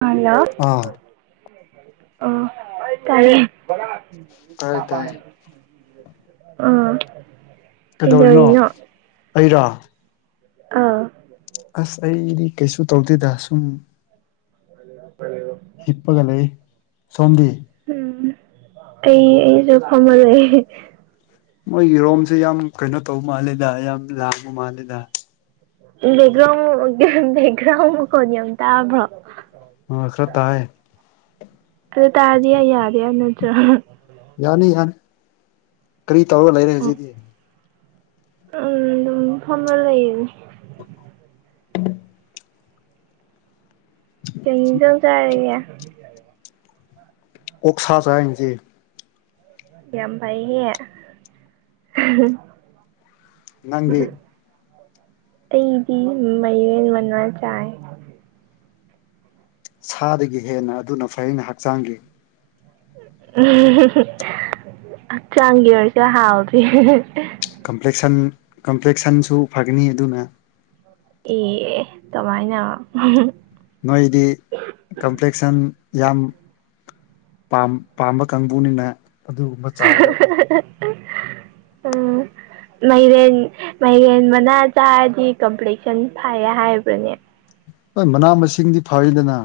hello ꯑꯥ ꯑꯣ ꯇꯥꯌꯦ ꯇꯥꯏ ꯇꯥꯏ [inaudible] ꯑꯥ ꯀꯩꯗꯧꯔꯤꯅꯣ ꯑꯩꯔꯣ ꯑꯥ ꯑꯁ ꯑꯩꯗꯤ ꯀꯩꯁꯨ ꯇꯧꯗꯦꯗ ꯁꯨꯝ [unintelligible] ꯍꯤꯞꯄꯒ ꯂꯩ ꯁꯣꯝꯗꯤ ꯎꯝ ꯑꯩ ꯑꯩꯁꯨ ꯐꯝꯃꯒ ꯂꯩꯌꯦ ꯃꯣꯏꯒꯤꯔꯣꯝꯁꯦ ꯌꯥꯝ ꯀꯩꯅꯣ ꯇꯧꯕ ꯃꯥꯜꯂꯤꯗ ꯌꯥꯝ ꯂꯥꯡꯕ ꯃꯥꯂꯦꯗ ꯕꯦꯛꯒ꯭ꯔꯥꯎꯟ ꯕꯦꯛꯒ꯭ꯔꯥꯎꯟ ꯃꯈꯣꯟ ꯌꯥꯝ ꯇꯥꯕ꯭ꯔꯣ ꯑꯥ ꯈꯔ ꯇꯥꯢꯌꯦ ꯑꯗꯨ ꯇꯥꯔꯗꯤ ꯑꯩ ꯌꯥꯒꯦ ꯌꯥꯏ ꯅꯠꯇꯔꯣ ꯌꯥꯅꯤ ꯌꯥꯅꯤ ꯀꯔꯤ ꯇꯧꯔꯒ ꯂꯩꯔꯦ ꯑꯣ ꯍꯧꯖꯤꯛꯇꯤ ꯎꯝ ꯑꯗꯨꯝ ꯐꯃ ꯂꯩ ꯀꯩ ꯏꯟꯁꯥꯡ ꯆꯔꯒꯦ ꯑꯣꯛꯁ ꯆꯥꯏ ꯉꯁꯤ ꯌꯥꯝ ꯐꯩꯌꯦ ꯅꯪꯗꯤ ꯑꯇꯩꯗꯤ ꯃꯌꯣꯟ ꯃꯅꯥ ꯆꯥꯏ ꯁꯥꯗꯒꯤ ꯍꯦꯟꯅ ꯑꯗꯨꯅ ꯐꯩꯅ ꯍꯛꯆꯥꯡꯒꯤ ꯎꯝ ꯍꯛꯆꯥꯡꯒꯤ ꯑꯣꯏꯔꯁꯨ ꯍꯥꯎꯗꯨꯏꯅꯤ ꯀꯝꯄ꯭ꯂꯦꯛꯁꯟ ꯀꯝꯄ꯭ꯂꯦꯛꯁꯟꯁꯨ ꯐꯒꯅꯤ ꯑꯗꯨꯅ ꯑꯦ ꯀꯃꯥꯏꯅ ꯅꯣꯏꯗꯤ ꯀꯝꯄ꯭ꯂꯦꯛꯁꯟ ꯌꯥꯝ ꯄꯥꯝꯕ ꯀꯥꯡꯕꯨꯅꯤꯅ ꯑꯗꯨꯒꯨꯝꯕ ꯆꯥꯒꯔꯦ ꯎꯝ ꯃꯥꯏꯔꯦꯟ ꯃꯔꯦꯟ ꯃꯅꯥ ꯆꯥꯔꯗꯤ ꯀꯝꯄ꯭ꯂꯦꯛꯁꯟ ꯐꯥꯏꯌꯦ ꯍꯥꯏꯕ꯭ꯔꯅꯦ ꯍꯣꯏ ꯃꯅꯥ ꯃꯁꯤꯡꯗꯤ ꯐꯔꯤꯗꯅ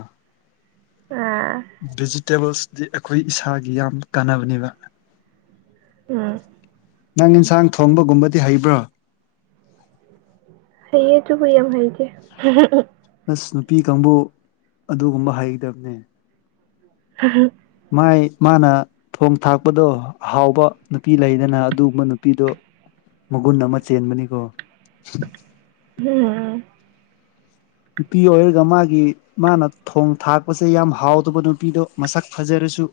ꯑꯥ ꯗꯤꯖꯤꯇꯦꯜꯁꯗꯤ ꯑꯩꯈꯣꯏ ꯏꯁꯥꯒꯤ ꯌꯥꯝ ꯀꯥꯟꯅꯕꯅꯦꯕ ꯑꯝ ꯅꯪ ꯏꯟꯁꯥꯡ ꯊꯣꯡꯕꯒꯨꯝꯕꯗꯤ ꯍꯩꯕ꯭ꯔꯣ ꯍꯩꯌꯦ ꯑꯗꯨꯕꯨ ꯌꯥꯝ ꯍꯩꯒꯦ ꯑꯁ ꯅꯨꯄꯤ ꯀꯥꯡꯕꯨ ꯑꯗꯨꯒꯨꯝꯕ ꯍꯩꯗꯕꯅꯦ ꯑꯗꯨ ꯃꯥꯏ ꯃꯥꯅ ꯊꯣꯡ ꯊꯥꯛꯄꯗꯣ ꯍꯥꯎꯕ ꯅꯨꯄꯤ ꯂꯩꯗꯅ ꯑꯗꯨꯒꯨꯝꯕ ꯅꯨꯄꯤꯗꯣ ꯃꯒꯨꯟ ꯑꯃ ꯆꯦꯟꯕꯅꯤꯀꯣ [inaudible] ꯅꯨꯄꯤ ꯑꯣꯏꯔꯒ ꯃꯥꯒꯤ ꯃꯥꯅ ꯊꯣꯡ ꯊꯥꯛꯄꯁꯦ ꯌꯥꯝ ꯍꯥꯎꯗꯕ ꯅꯨꯄꯤꯗꯣ ꯃꯁꯛ ꯐꯖꯔꯁꯨ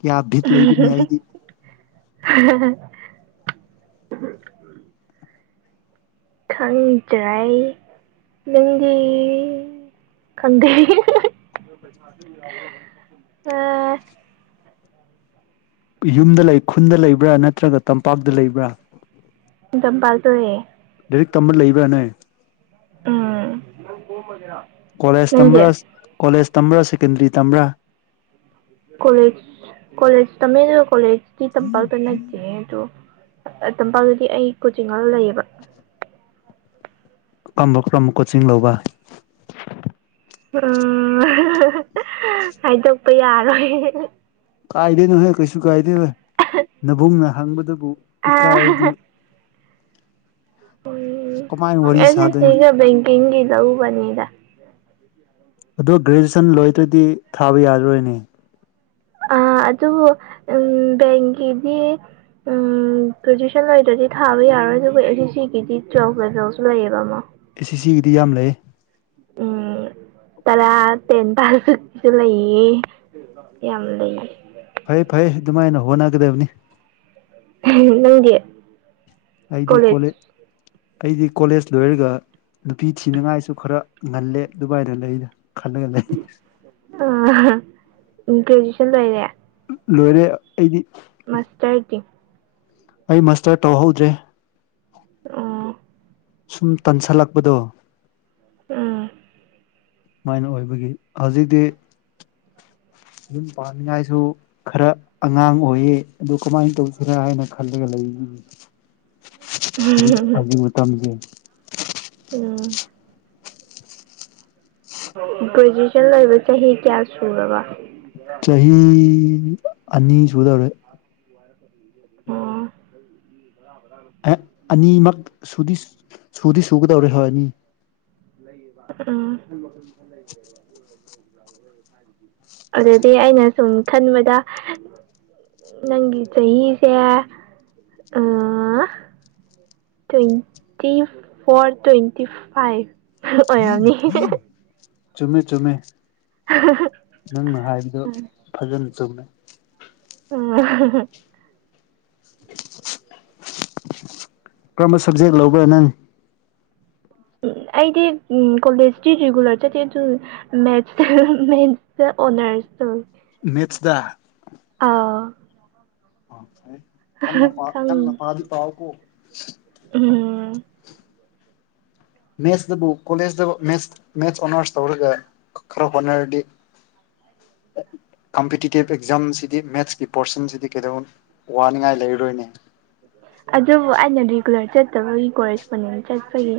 ꯀꯌꯥ ꯕꯤꯠ ꯂꯩꯗꯨꯅꯦ ꯑꯩꯗꯤ ꯈꯪꯗ꯭ꯔꯥꯏ ꯅꯪꯗꯤ ꯈꯪꯗꯦ [unintelligible] ꯑ ꯌꯨꯝꯗ ꯂꯩ ꯈꯨꯟꯗ ꯂꯩꯕ꯭ꯔꯥ ꯅꯠꯇ꯭ꯔꯒ ꯇꯝꯄꯥꯛꯇ ꯂꯩꯕ꯭ꯔꯥ ꯆꯝꯄꯥꯜ ꯇꯌꯦ [unintelligible] ꯂꯥꯏꯔꯤꯛ ꯇꯝꯃ ꯂꯩꯕ꯭ꯔꯥ ꯅꯦ ꯎꯝ ꯀꯣꯂꯦꯖ ꯅꯪꯗꯤ ꯇꯝꯕ꯭ꯔꯥ ꯀꯣꯂꯦꯖ ꯇꯝꯕ꯭ꯔꯥ ꯁꯦꯀꯦꯟꯗꯔꯤ ꯇꯝꯕ꯭ꯔꯥ ꯀꯣꯂꯦꯖ ꯀꯣꯂꯦꯖꯇ ꯃꯤꯅ ꯃꯦꯔꯤꯕ ꯀꯣꯂꯦꯖꯀꯤ ꯇꯝꯄꯥꯛꯇ ꯅ [unintelligible] ꯇꯝꯄꯥꯛꯗꯗꯤ ꯑꯩ ꯀꯣꯆꯤꯡ ꯑꯃ ꯂꯩꯌꯦꯕ ꯀꯔꯝꯕ ꯀꯔꯝꯕ ꯀꯣꯆꯤꯡ ꯂꯧꯕ ꯎꯝ ꯍꯥꯏꯗꯣꯛꯄ ꯌꯥꯔꯣꯏ ꯀꯥꯏꯗꯩꯅꯣꯍꯦ ꯀꯩꯁꯨ ꯀꯥꯏꯗꯦ ꯕ ꯅꯕꯨꯡꯅ ꯍꯪꯕꯗꯨꯕꯨ ꯑ ꯏꯀꯥꯏꯔꯗꯤ ꯎꯝ ꯀꯃꯥꯏꯅ ꯋꯥꯔꯤ ꯑꯩꯁ ꯁꯥꯗꯣꯏꯅꯣ ꯁꯤꯒ ꯕꯦꯡꯀꯤꯡꯒꯤ ꯂꯧꯕꯅꯤꯗ [unintelligible] ꯑꯗꯣ ꯒ꯭ꯔꯦꯖꯨꯌꯦꯁꯟ ꯂꯣꯏꯗꯣꯏꯗꯤ ꯊꯥꯕ ꯌꯥꯔꯔꯣꯏꯅꯦ ꯑ ꯑꯗꯨꯕꯨ ꯎꯝ ꯕꯦꯡꯀꯤꯗꯤ ꯎꯝ ꯄ꯭ꯔꯖꯤꯁꯟ ꯂꯩꯇꯔꯥꯗꯤ ꯊꯥꯕ ꯌꯥꯔꯣꯏ ꯑꯗꯨꯒ ꯑꯦꯟ ꯁꯤ ꯁꯤꯒꯤꯗꯤ ꯇꯨꯋꯦꯜꯐ ꯂꯦꯕꯦꯜꯁꯨ ꯂꯩꯌꯦꯕ ꯑꯃ ꯑꯦꯁ ꯁꯤ ꯁꯤꯒꯤꯗꯤ ꯌꯥꯝ ꯂꯩ ꯎꯝ ꯇꯔꯥ ꯇꯦꯟ ꯇꯥꯀꯤꯁꯨ ꯂꯩꯌꯦ ꯌꯥꯝ ꯂꯩꯌꯦ ꯐꯩ ꯐꯩ ꯑꯗꯨꯃꯥꯏꯅ ꯍꯣꯠꯅꯒꯗꯕꯅꯤ ꯅꯪꯗꯤ ꯑꯩꯗꯤ ꯀꯣꯂꯦꯖ ꯀꯣꯂꯦ ꯑꯩꯗꯤ ꯀꯣꯂꯦꯖ ꯂꯣꯏꯔꯒ ꯅꯨꯄꯤ ꯊꯤꯅꯉꯥꯏꯁꯨ ꯈꯔ ꯉꯜꯂꯦ ꯗꯨꯕꯥꯏꯗ ꯂꯩꯅ ꯈꯜꯂꯒ ꯂꯩ ꯒ꯭ꯔꯦꯖꯨꯌꯦꯦꯁꯟ ꯂꯩꯔꯦ ꯂꯣꯏꯔꯦ ꯑꯩꯗꯤ ꯃꯥꯁꯇ꯭ꯔꯗꯤ ꯑꯩ ꯃꯁꯇꯔ ꯇꯧꯍꯧꯗ꯭ꯔꯦ ꯑ ꯁꯨꯝ ꯇꯟꯁꯜꯂꯛꯄꯗꯣ ꯑꯥ ꯁꯨꯃꯥꯏꯅ ꯑꯣꯏꯕꯒꯤ ꯍꯧꯖꯤꯛꯇꯤ ꯌꯨꯝ ꯄꯥꯃꯤꯉꯥꯏꯁꯨ ꯈꯔ ꯑꯉꯥꯡ ꯑꯣꯏꯌꯦ ꯑꯗꯨꯣ ꯀꯃꯥꯏꯅ ꯇꯧꯁꯤꯔꯥ ꯍꯥꯏꯅ ꯈꯜꯂꯒ ꯂꯩ ꯍꯧꯖꯤꯛ ꯃꯇꯝꯁ ꯑꯗꯨꯣ ꯒ꯭ꯔꯦꯖꯨꯋꯦꯁꯟ ꯂꯣꯏꯕ ꯆꯍꯤ ꯀꯌꯥ ꯁꯨꯔꯕ ꯆꯍꯤ ꯑꯅꯤ ꯁꯨꯗꯧꯔꯦ ꯑꯣ ꯑꯅꯤꯃꯛ ꯁꯨꯗꯤ ꯁꯨꯗꯤ ꯁꯨꯒꯗꯧꯔꯦ ꯍꯣꯏ ꯑꯅꯤ ꯂꯩ ꯎ ꯐ ꯑꯗꯨꯗꯤ ꯑꯩꯅ ꯁꯨꯝ ꯈꯟꯕꯗ ꯅꯪꯒꯤ ꯆꯍꯤꯁꯦ ꯑ ꯇ꯭ꯋꯦꯟꯇꯤ ꯐꯣꯔ ꯇ꯭ꯋꯦꯟꯇꯤ ꯐꯥꯏꯚ ꯑꯣꯏꯔꯝꯅꯤ ꯆꯨꯝꯃꯦ ꯆꯨꯝꯃꯦ [inaudible] ꯅꯪꯅ ꯍꯥꯏꯕꯗꯣ ꯎꯝ ꯐꯖꯅ ꯆꯨꯝꯃꯦꯩ ꯎꯝ [unintelligible] ꯀꯔꯝꯕ ꯁꯕꯖꯦꯛ ꯂꯧꯕꯒꯦ ꯅꯪ ꯎ ꯑꯗꯤ ꯀꯣꯂꯦꯖꯗꯤ ꯔꯦꯒꯨꯂꯔ ꯆꯠꯇꯦ ꯃꯦꯠꯁ ꯇꯥ ꯑꯣꯅꯔꯁ ꯇꯧꯏ ꯃꯦꯊꯗꯥ ꯑꯧ ꯐꯦ ꯀꯟꯅ ꯄ ꯈꯪ ꯀꯟꯅ ꯄꯥꯗꯤ ꯄꯥꯎꯀꯣ ꯎꯝ ꯃꯦꯠꯁꯇꯕꯨ ꯀꯣꯂꯦꯖꯇꯦ ꯃꯦꯠꯁ ꯑꯣꯅꯔꯁ ꯇꯧꯔꯒ ꯈꯔ ꯍꯣꯠꯅꯔꯗꯤ ꯀꯝꯄꯤꯇꯤꯇꯤꯞ ꯑꯦꯛꯖꯥꯝꯁꯤꯗꯤ ꯃꯦꯠꯁꯀꯤ ꯄꯣꯔꯁꯟꯁꯤꯗꯤ ꯀꯩꯗꯧ ꯋꯥꯅꯤꯡꯉꯥꯏ ꯂꯩꯔꯔꯣꯏꯅꯦ ꯑꯗꯨꯕꯨ ꯑꯩꯅ ꯔꯤꯒꯨꯂꯔ ꯆꯠꯇꯕꯒꯤ ꯀꯣꯔꯦꯁꯄꯣꯟꯗꯦꯟ ꯆꯠꯄꯒꯤ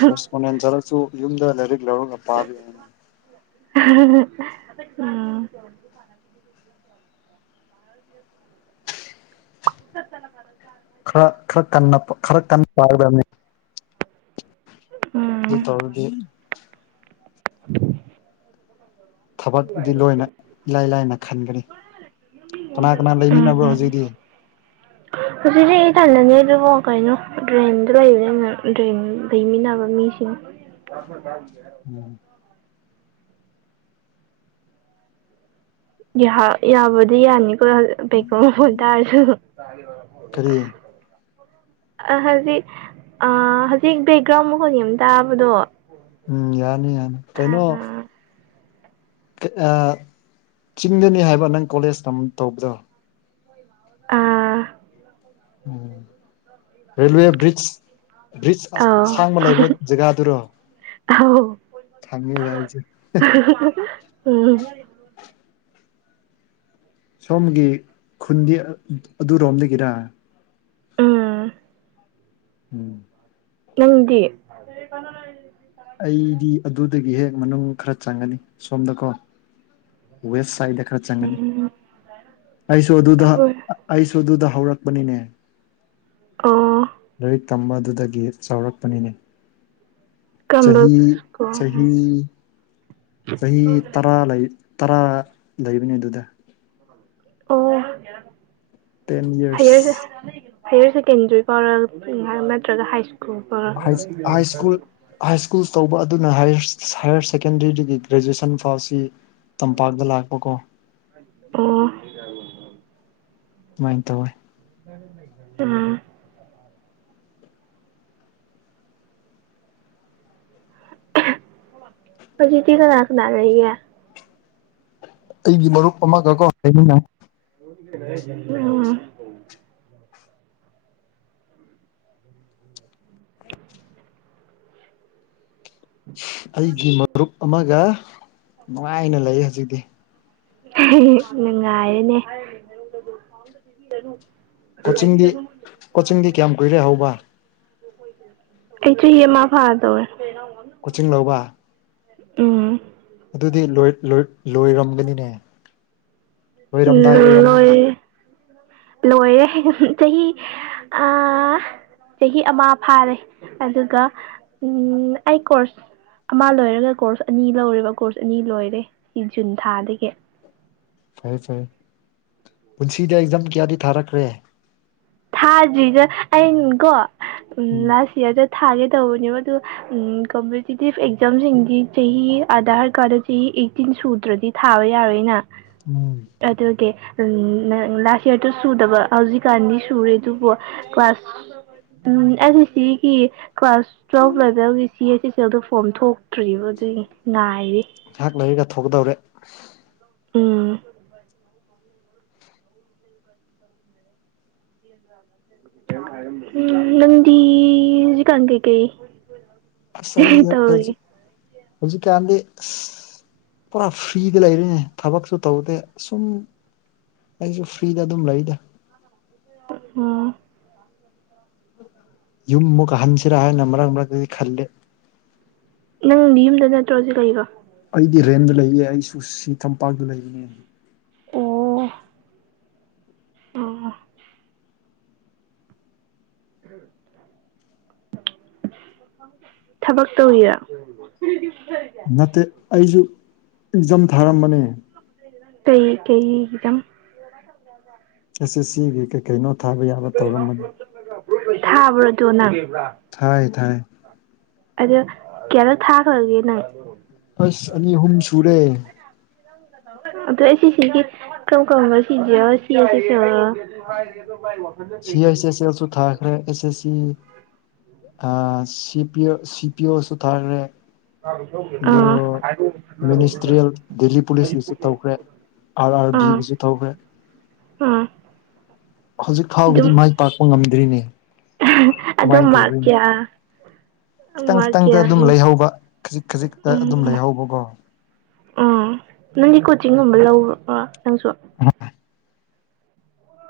ꯐ ꯃꯅꯦ ꯆꯔꯛꯁꯨ ꯌꯨꯝꯗ ꯂꯥꯏꯔꯤꯛ ꯂꯧꯔꯒ ꯄꯥꯕꯤ ꯎꯝ [unintelligible] ꯎꯝ [inaudible] [inaudible] ꯈꯔ ꯈꯔ ꯀꯟꯅ ꯈꯔ ꯀꯟꯅ ꯄꯥꯔꯗꯕꯅꯤ ꯎꯝ ꯑꯗꯨ ꯇꯧꯗꯤ [unintelligible] ꯎꯝ [unintelligible] ꯊꯕꯛꯗꯤ ꯂꯣꯏꯅ ꯏꯂꯥꯏ ꯂꯥꯏꯅ ꯈꯟꯒꯅꯤ ꯀꯅꯥ ꯀꯅꯥ ꯂꯩꯃꯤꯟꯅꯕ꯭ꯔꯣ ꯍꯧꯖꯤꯛꯇꯤ ꯎ [unintelligible] ꯍꯧꯖꯤꯛꯁꯦ ꯑꯩ ꯇꯅꯅꯤ ꯑꯗꯨꯕꯨ ꯀꯩꯅꯣ ꯗ꯭ꯔꯦꯟꯗꯣ ꯂꯩꯕ ꯗ꯭ꯔꯦꯟ ꯂꯩꯃꯤꯟꯅꯕ ꯃꯤꯁ ꯎ ꯎꯝ [unintelligible] ꯌꯥꯕꯨꯗꯤ ꯌꯥꯅꯤꯀꯣ ꯄꯩꯀꯣ ꯃꯃꯣꯟ ꯇꯥꯔꯁꯨ ꯐꯔꯤ ꯑ ꯍꯧꯖꯤꯛ ꯍꯧꯖꯤꯛ ꯕꯦꯛꯒ꯭ꯔꯥꯎꯟ ꯃꯈꯣꯏꯒꯤ ꯑꯃ ꯇꯥꯕꯗꯣ ꯎꯝ ꯌꯥꯅꯤ ꯌꯥꯅꯤ ꯀꯩꯅꯣ ꯑꯥ ꯆꯤꯡꯗꯅꯤ ꯍꯥꯏꯕ ꯅꯪ ꯀꯣꯂꯦꯖ ꯇꯧꯕꯗꯣ ꯑꯥ ꯎꯝ ꯔꯥꯏꯜꯋꯦꯏ [unintelligible] ꯕ꯭ꯔꯤꯖꯁ ꯑꯥꯎ ꯑꯁꯥꯡꯕ ꯂꯩꯕ ꯖꯒꯥꯗꯨꯔꯣ ꯑꯥꯎ ꯈꯪꯉꯕ ꯑꯩꯁꯦ ꯎꯝ ꯁꯣꯝꯒꯤ ꯈꯨꯟꯗꯤ ꯑꯗꯨꯔꯣꯝꯗꯒꯤꯔ ꯎꯥ [unintelligible] ꯎꯝ ꯅꯪꯗꯤ ꯑꯩꯗꯤ ꯑꯗꯨꯗꯒꯤ ꯍꯦꯛ ꯃꯅꯨꯡ ꯈꯔ ꯆꯪꯒꯅꯤ ꯁꯣꯝꯗꯀꯣ ꯁꯥꯏꯗ ꯈꯔ ꯆꯪꯒꯅꯤ ꯎꯝ ꯑꯩꯁꯨ ꯑꯗꯨꯗ ꯑꯩꯈꯣꯏ ꯑꯩꯁꯨ ꯑꯗꯨꯗ ꯍꯧꯔꯛꯄꯅꯤꯅꯦ ꯑꯣ [unintelligible] ꯂꯥꯏꯔꯤꯛ ꯇꯝꯕ ꯑꯗꯨꯗꯒꯤ ꯆꯥꯎꯔꯛꯄꯅꯤꯅꯦ ꯀꯝꯕ ꯆꯍꯤ ꯁ꯭ꯀꯨꯜ ꯆꯍꯤ ꯆꯍꯤ ꯇꯔꯥ ꯂꯩ ꯇꯔꯥ ꯂꯩꯕꯅꯤ ꯑꯗꯨꯗ ꯑꯣ ꯇꯦꯟ ꯍꯥꯏꯦꯁ ꯌꯔꯁ ꯍꯥꯌꯌꯔ ꯁꯦꯀꯦꯟꯗ꯭ꯔꯤ ꯐꯥꯎꯔꯛ ꯅꯠꯇ꯭ꯔꯒ ꯍꯥꯏ ꯁ꯭ꯀꯨꯜ ꯐꯧꯔꯛ ꯍꯥꯏ ꯁ꯭ꯀꯨꯜ ꯍꯥꯏ ꯁ꯭ꯀꯨꯜꯁ ꯇꯧꯕ ꯑꯗꯨꯅ ꯍꯥꯌꯔ ꯁꯦꯀꯦꯟꯗꯔꯤꯗꯒꯤ ꯒ꯭ꯔꯦꯖꯨꯑꯦꯁꯟ ꯐꯥꯎꯕꯁꯤ ꯇꯝꯄꯥꯛꯇ ꯂꯥꯛꯄꯀꯣ ꯑꯣ ꯁꯨꯃꯥꯏꯅ ꯇꯧꯋꯦ [unintelligible] ꯑꯗꯨꯗꯤ ꯀꯅꯥ ꯀꯅꯥ ꯂꯩꯔꯤꯒꯦ ꯑꯩꯒꯤ ꯃꯔꯨꯞ ꯑꯃꯒꯀꯣ ꯍꯥꯏꯃꯤꯅ ꯑ ꯑꯩꯒꯤ ꯃꯔꯨꯞ ꯑꯃꯒ ꯅꯨꯡꯉꯥꯏꯅ ꯂꯩ ꯍꯧꯖꯤꯛꯇꯤ ꯅꯨꯡꯉꯥꯏꯔꯦꯅꯦ ꯀꯣꯆꯤꯡꯗꯤ ꯀꯣꯆꯤꯡꯗꯤ ꯀꯌꯥꯝ ꯀꯨꯏꯔꯦ ꯍꯧꯕ ꯑꯩꯁꯨ ꯍꯤꯃꯥ ꯐꯥꯗ ꯑꯣꯏ ꯀꯣꯆꯤꯡ ꯂꯧꯕ ꯑ ꯑꯗꯨꯗꯤ ꯂꯣꯏꯔꯝꯒꯅꯤꯅꯦ ꯎꯝ ꯂꯣꯏꯔꯝꯗꯥꯏ ꯑꯣꯏꯔꯝꯅꯤꯅꯦ ꯂꯣꯏꯔꯦ ꯂꯣꯏꯔꯦ ꯆꯍꯤ ꯑꯥ ꯆꯍꯤ ꯑꯃ ꯐꯥꯔꯦ ꯑꯗꯨꯒ ꯑꯩ ꯀꯣꯔꯁ ꯑꯃ ꯂꯣꯏꯔꯒ ꯀꯣꯔꯁ ꯑꯅꯤ ꯂꯧꯔꯤꯕ ꯀꯣꯔꯁ ꯑꯅꯤ ꯂꯣꯏꯔꯦ ꯖꯨꯟ ꯊꯥꯗꯒꯤ ꯐꯔꯦ ꯐꯔꯦ ꯄꯨꯟꯁꯤꯗ ꯑꯦꯛꯖꯝ ꯀꯌꯥꯗꯤ ꯊꯥꯔꯛꯈ꯭ꯔꯦ ꯊꯥꯗ꯭ꯔꯤꯗ ꯑꯩꯅ ꯀꯣ ꯎꯝ ꯂꯥꯁ ꯏꯌꯥꯔꯗ ꯊꯥꯒꯦ ꯇꯧꯕꯅꯦꯕ ꯑꯗꯨ ꯎꯝ ꯀꯝꯄꯤꯇꯤꯇꯤꯚ ꯑꯦꯛꯖꯥꯝꯁꯤꯡꯗꯤ ꯆꯍꯤ ꯑꯙꯥꯔ ꯀꯥꯔꯗ ꯆꯍꯤ ꯑꯩꯠꯇꯤꯟ ꯁꯨꯗ꯭ꯔꯗꯤ ꯊꯥꯕ ꯌꯥꯔꯣꯏꯅ ꯎꯝ [unintelligible] ꯑꯗꯨꯀꯦ ꯂꯥꯁ ꯌꯔꯗꯣ ꯁꯨꯗꯕ ꯍꯧꯖꯤꯛꯀꯥꯟꯗꯤ ꯨꯔꯦ ꯑꯗꯨꯕꯨ ꯀ꯭ꯂꯥꯁ ꯎꯝ ꯑꯁꯤꯁꯤꯒꯤ ꯀ꯭ꯂꯥꯁ ꯇꯨꯌꯦꯜꯐ ꯂꯦꯚꯦꯜꯒꯤ ꯁꯤ ꯑꯦꯁ ꯁꯤ ꯑꯦꯜꯗ ꯐꯣꯔꯝ ꯊꯣꯛꯇ꯭ꯔꯤꯕ ꯑꯗꯨꯒꯤ ꯉꯥꯏꯔꯤ ꯉꯥꯏꯍꯥꯛ ꯂꯩꯔꯒ ꯊꯣꯛꯀꯗꯧꯔꯦ ꯎꯝ [inaudible] ꯂꯪꯗꯤꯖꯤ ꯀ ꯀ ꯀꯩ ꯁꯩ ꯍꯧꯖꯤꯛ ꯍꯧꯖꯤꯛ ꯀꯥꯟꯗ ꯄꯨꯔꯥ ꯐ꯭ꯔꯤꯗ ꯂꯩꯔꯤꯅꯦ ꯊꯕꯛꯁꯨ ꯇꯧꯗꯦ ꯁꯨꯝ ꯑꯩꯁꯨ ꯐ꯭ꯔꯤꯗ ꯑꯗꯨꯝ ꯂꯩꯗ ꯎꯝ ꯌꯨꯝ ꯃꯨꯛ ꯍꯟꯁꯤꯔꯥ ꯍꯥꯏꯅ ꯃꯔꯛ ꯃꯔꯛꯇꯗꯤ ꯈꯜꯜꯂꯤꯦ ꯅꯪꯗꯤ ꯌꯨꯝꯗ ꯅꯠꯇ꯭ꯔꯣꯁꯤ ꯀꯩꯀꯣ ꯑꯩꯗꯤ ꯔꯦꯟꯗ ꯂꯩꯌꯦ ꯑꯩꯁꯨ ꯁꯤ ꯇꯝꯄꯥꯛꯇ ꯂꯩꯔꯤꯌꯦ ꯑꯣ ꯑꯣ ꯎꯝ ꯊꯕꯛ ꯇ ꯍꯔ ꯄꯨꯗꯤꯔꯦ ꯅꯠꯇꯦ ꯑꯩꯁꯨ ꯑꯦꯛꯖꯥꯝ ꯊꯥꯔꯝꯕꯅꯦ ꯀꯩ ꯀꯩꯗꯝ ꯑꯦꯁ ꯁꯦꯁ ꯁꯤꯒꯤ ꯀꯩ ꯀꯩꯅꯣ ꯊꯥꯕ ꯌꯥꯕ ꯇꯧꯔꯝꯃꯅꯤ ꯊꯥꯕ꯭ꯔꯗꯅ ꯊꯥꯏ ꯊꯥꯏ ꯑꯗ ꯀꯌꯥꯔꯛ ꯊꯥꯈ꯭ꯔꯒꯦ ꯅꯪ ꯑꯁ ꯑꯅꯤ ꯑꯍꯨꯝ ꯁꯨꯔꯦ ꯁꯤ ꯍꯒ ꯇꯣ ꯑꯗꯣ ꯑꯦꯁ ꯑꯦꯁꯤꯒꯤ ꯀꯔꯝ ꯀꯔꯝꯕ ꯁꯤ ꯖꯤ ꯌꯦꯜ ꯁꯤ ꯁꯤ ꯑꯁ ꯑꯦꯁ ꯑꯦꯜꯁꯨ ꯊꯥꯛ ꯑꯦꯁ ꯑꯦꯁ ꯁꯤ ꯑ ꯁꯤ ꯄꯤ ꯑꯣ ꯁꯤꯄꯤ ꯑꯣ ꯊꯥꯔꯦ ꯑꯥ ꯑꯣ ꯃꯤꯅꯤꯁꯇꯔꯤꯌꯦꯜ ꯗꯦꯜꯂꯤ ꯄꯨꯂꯤꯁꯀꯤꯁꯨ ꯇꯧꯈ꯭ꯔꯦ ꯑꯥꯔ ꯑꯥꯔ ꯑꯥ ꯕꯤꯒꯤꯁꯨ ꯇꯧꯈ꯭ꯔꯦ ꯑꯥ ꯍꯧꯖꯤꯛ ꯐꯥꯎꯒꯤꯗꯤ ꯃꯥꯏ ꯄꯥꯛꯄ ꯉꯝꯗ꯭ꯔꯤꯅꯦ ꯑꯗꯣ ꯀꯃꯥꯏꯅ ꯃꯥꯛ ꯇꯧꯗꯣꯏꯅꯣ ꯀꯌꯥ ꯈꯤꯇꯪ ꯃꯥꯔꯛ ꯈꯤꯇꯪꯗ ꯑꯗꯨꯝ ꯀꯌꯥꯃꯨꯛ ꯂꯩꯍꯧꯕ ꯈꯖꯤꯛ ꯈꯖꯤꯛꯇ ꯑꯗꯨꯝ ꯂꯩꯍꯧꯕꯀꯣ ꯎꯝ ꯅꯪꯒꯤ ꯀꯣꯆꯤꯡꯒꯨꯝꯕ ꯂꯧ ꯅꯪꯁꯨ ꯍ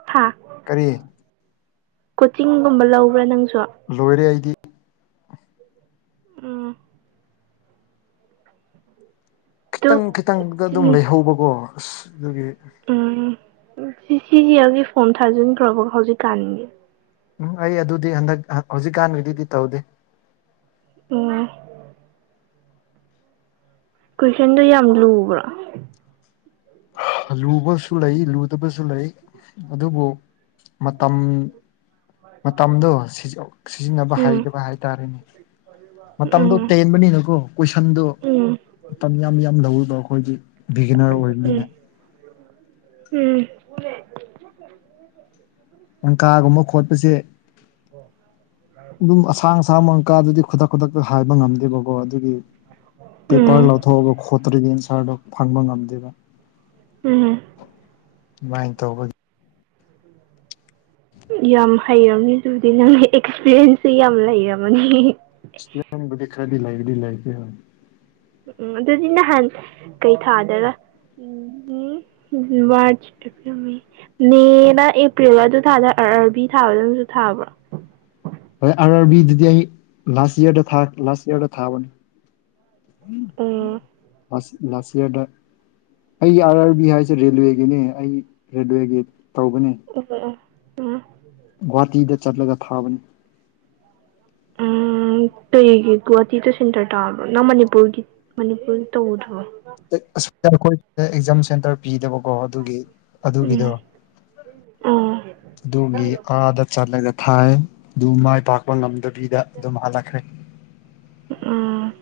ꯊꯥ ꯀꯔꯤ ꯀꯣꯆꯤꯡꯒꯨꯝꯕ ꯂꯧꯕ꯭ꯔꯥ ꯅꯪꯁꯨ ꯂꯣꯏꯔꯦ ꯍꯥꯏꯗꯤ ꯎꯝ ꯑꯗꯨ ꯈꯤꯇꯪ ꯈꯤꯇꯪꯗ ꯑꯗꯨꯝ ꯂꯩꯍꯧꯕꯀꯣ ꯑꯁ ꯑꯗꯨꯒꯤ ꯎꯝ ꯁꯤ ꯁꯤꯒꯤ ꯑꯩꯒꯤ ꯐꯣꯝ ꯊꯥꯖꯤꯟꯈ꯭ꯔꯕ ꯍꯧꯖꯤꯛꯀꯥꯟꯒꯤ ꯎꯝ ꯑꯩ ꯑꯗꯨꯗꯤ ꯍꯟꯗꯛ ꯍꯧꯖꯤꯛꯀꯥꯟꯒꯤꯗꯤꯗꯤ ꯇꯧꯗꯦ ꯑꯣ ꯀꯨꯣꯏꯁꯟꯗꯨꯣ ꯌꯥꯝ ꯂꯨꯕ꯭ꯔꯥ ꯂꯨꯕꯁꯨ ꯂꯩ ꯂꯨꯗꯕꯁꯨ ꯂꯩ ꯑꯗꯨꯕꯨ ꯃꯇꯝ ꯃꯇꯝꯗꯣ ꯁꯤꯖꯤꯟꯅꯕ ꯎꯝ ꯍꯩꯗꯕ ꯍꯥꯏꯇꯥꯔꯦꯅꯦ ꯃꯇꯝꯗꯣ ꯎꯝ ꯇꯦꯟꯕꯅꯤꯅꯀꯣ ꯀꯣꯏꯁꯟꯗꯨ ꯎꯝ ꯌꯥꯝ ꯌꯥꯝ ꯂꯧꯔꯤꯕ ꯑꯩꯈꯣꯏꯒꯤ ꯕꯤꯒꯤꯅꯔ ꯎꯝ ꯑꯣꯏꯕꯅꯤꯅ ꯎꯝ ꯀꯪꯀꯥꯒꯨꯝꯕ ꯈꯣꯠꯄꯁꯦ ꯑꯗꯨꯝ ꯑꯁꯥꯡ ꯑꯁꯥꯡ ꯃꯪꯀꯥꯗꯨꯗꯤ ꯈꯨꯗꯛ ꯈꯨꯗꯛꯇ ꯍꯥꯏꯕ ꯉꯝꯗꯦꯕꯀꯣ ꯑꯗꯨꯒꯤ ꯄꯦꯄꯔ ꯎꯝ ꯂꯧꯊꯣꯛꯑꯒ ꯈꯣꯠꯇ꯭ꯔꯤꯒꯤ ꯑꯟꯁꯥꯔꯗꯣ ꯐꯪꯕ ꯉꯝꯗꯦꯕ ꯎꯝ ꯗꯨꯃꯥꯏ ꯇꯧꯕꯒꯤ ꯌꯥꯝ ꯍꯩꯔꯝꯅꯤ ꯑꯗꯨꯗꯤ ꯅꯪꯒꯤ ꯑꯦꯛꯁꯄꯤꯔꯤꯌꯦꯟꯁꯁꯦ ꯌꯥꯝ ꯂꯩꯔꯝꯅꯤ ꯏꯁꯗꯤ ꯈꯔꯗꯤ ꯂꯥꯏꯗꯤ ꯂꯥꯏ ꯎꯝ ꯑꯗꯨꯗꯤ ꯅꯍꯥꯟ ꯀꯩ ꯊꯥꯗꯔ ꯎꯝ ꯃꯥꯔꯆ ꯃꯦꯅ ꯑꯦꯄ꯭ꯔꯤꯜ ꯑꯗꯨ ꯊꯥꯗ꯭ꯔ ꯑꯔꯥꯕꯤ ꯊꯥꯕꯗꯅꯁꯨ ꯊꯥꯕ꯭ꯔꯣ ꯍ ꯑꯥꯔ ꯑꯥꯔ ꯕꯤꯗꯨꯗꯤ ꯑꯩ ꯂꯥꯁ ꯏꯔꯗ ꯂꯥꯁ ꯏꯔꯗ ꯊꯥꯕꯅꯤ ꯑ ꯂꯁꯤꯗ ꯑꯩꯒꯤ ꯑꯥꯔ ꯑꯥꯔ ꯕꯤ ꯍꯥꯏꯁꯦ ꯔꯦꯜꯋꯦꯒꯤꯅꯤ ꯑꯩ ꯔꯦꯜꯋꯦꯒꯤ ꯇꯧꯕꯅꯤ ꯎꯝ ꯎꯝ ꯒꯨꯍꯥꯇꯤꯗ ꯆꯠꯂꯒ ꯊꯥꯕꯅꯤ ꯎꯝ ꯀꯩꯒꯤꯒꯨꯋꯥꯍꯇꯤ ꯇ ꯁꯦꯟꯇꯔ ꯇꯥꯕ‍꯭ꯔꯣ ꯅꯪ ꯃꯅꯤꯄꯨꯔꯒꯤ ꯃꯅꯤꯄꯨꯔꯗ ꯇꯧꯗ꯭ꯔꯣ ꯑꯩꯈꯣꯏ ꯑꯦꯛꯖꯥꯝ ꯁꯦꯟꯇꯔ ꯄꯤꯗꯕꯀꯣ ꯑꯗꯨꯒꯤ ꯑꯗꯨꯒꯤꯗꯣ ꯎꯝ ꯑꯣ ꯑꯗꯨꯒꯤ ꯑꯥꯗ ꯆꯜꯂꯒ ꯊꯥꯏ ꯑꯗꯨ ꯃꯥꯏ ꯄꯥꯛꯄ ꯉꯝꯗꯕꯤꯗ ꯑꯗꯨꯝ ꯍꯜꯂꯛꯈ꯭ꯔꯦ ꯎꯝ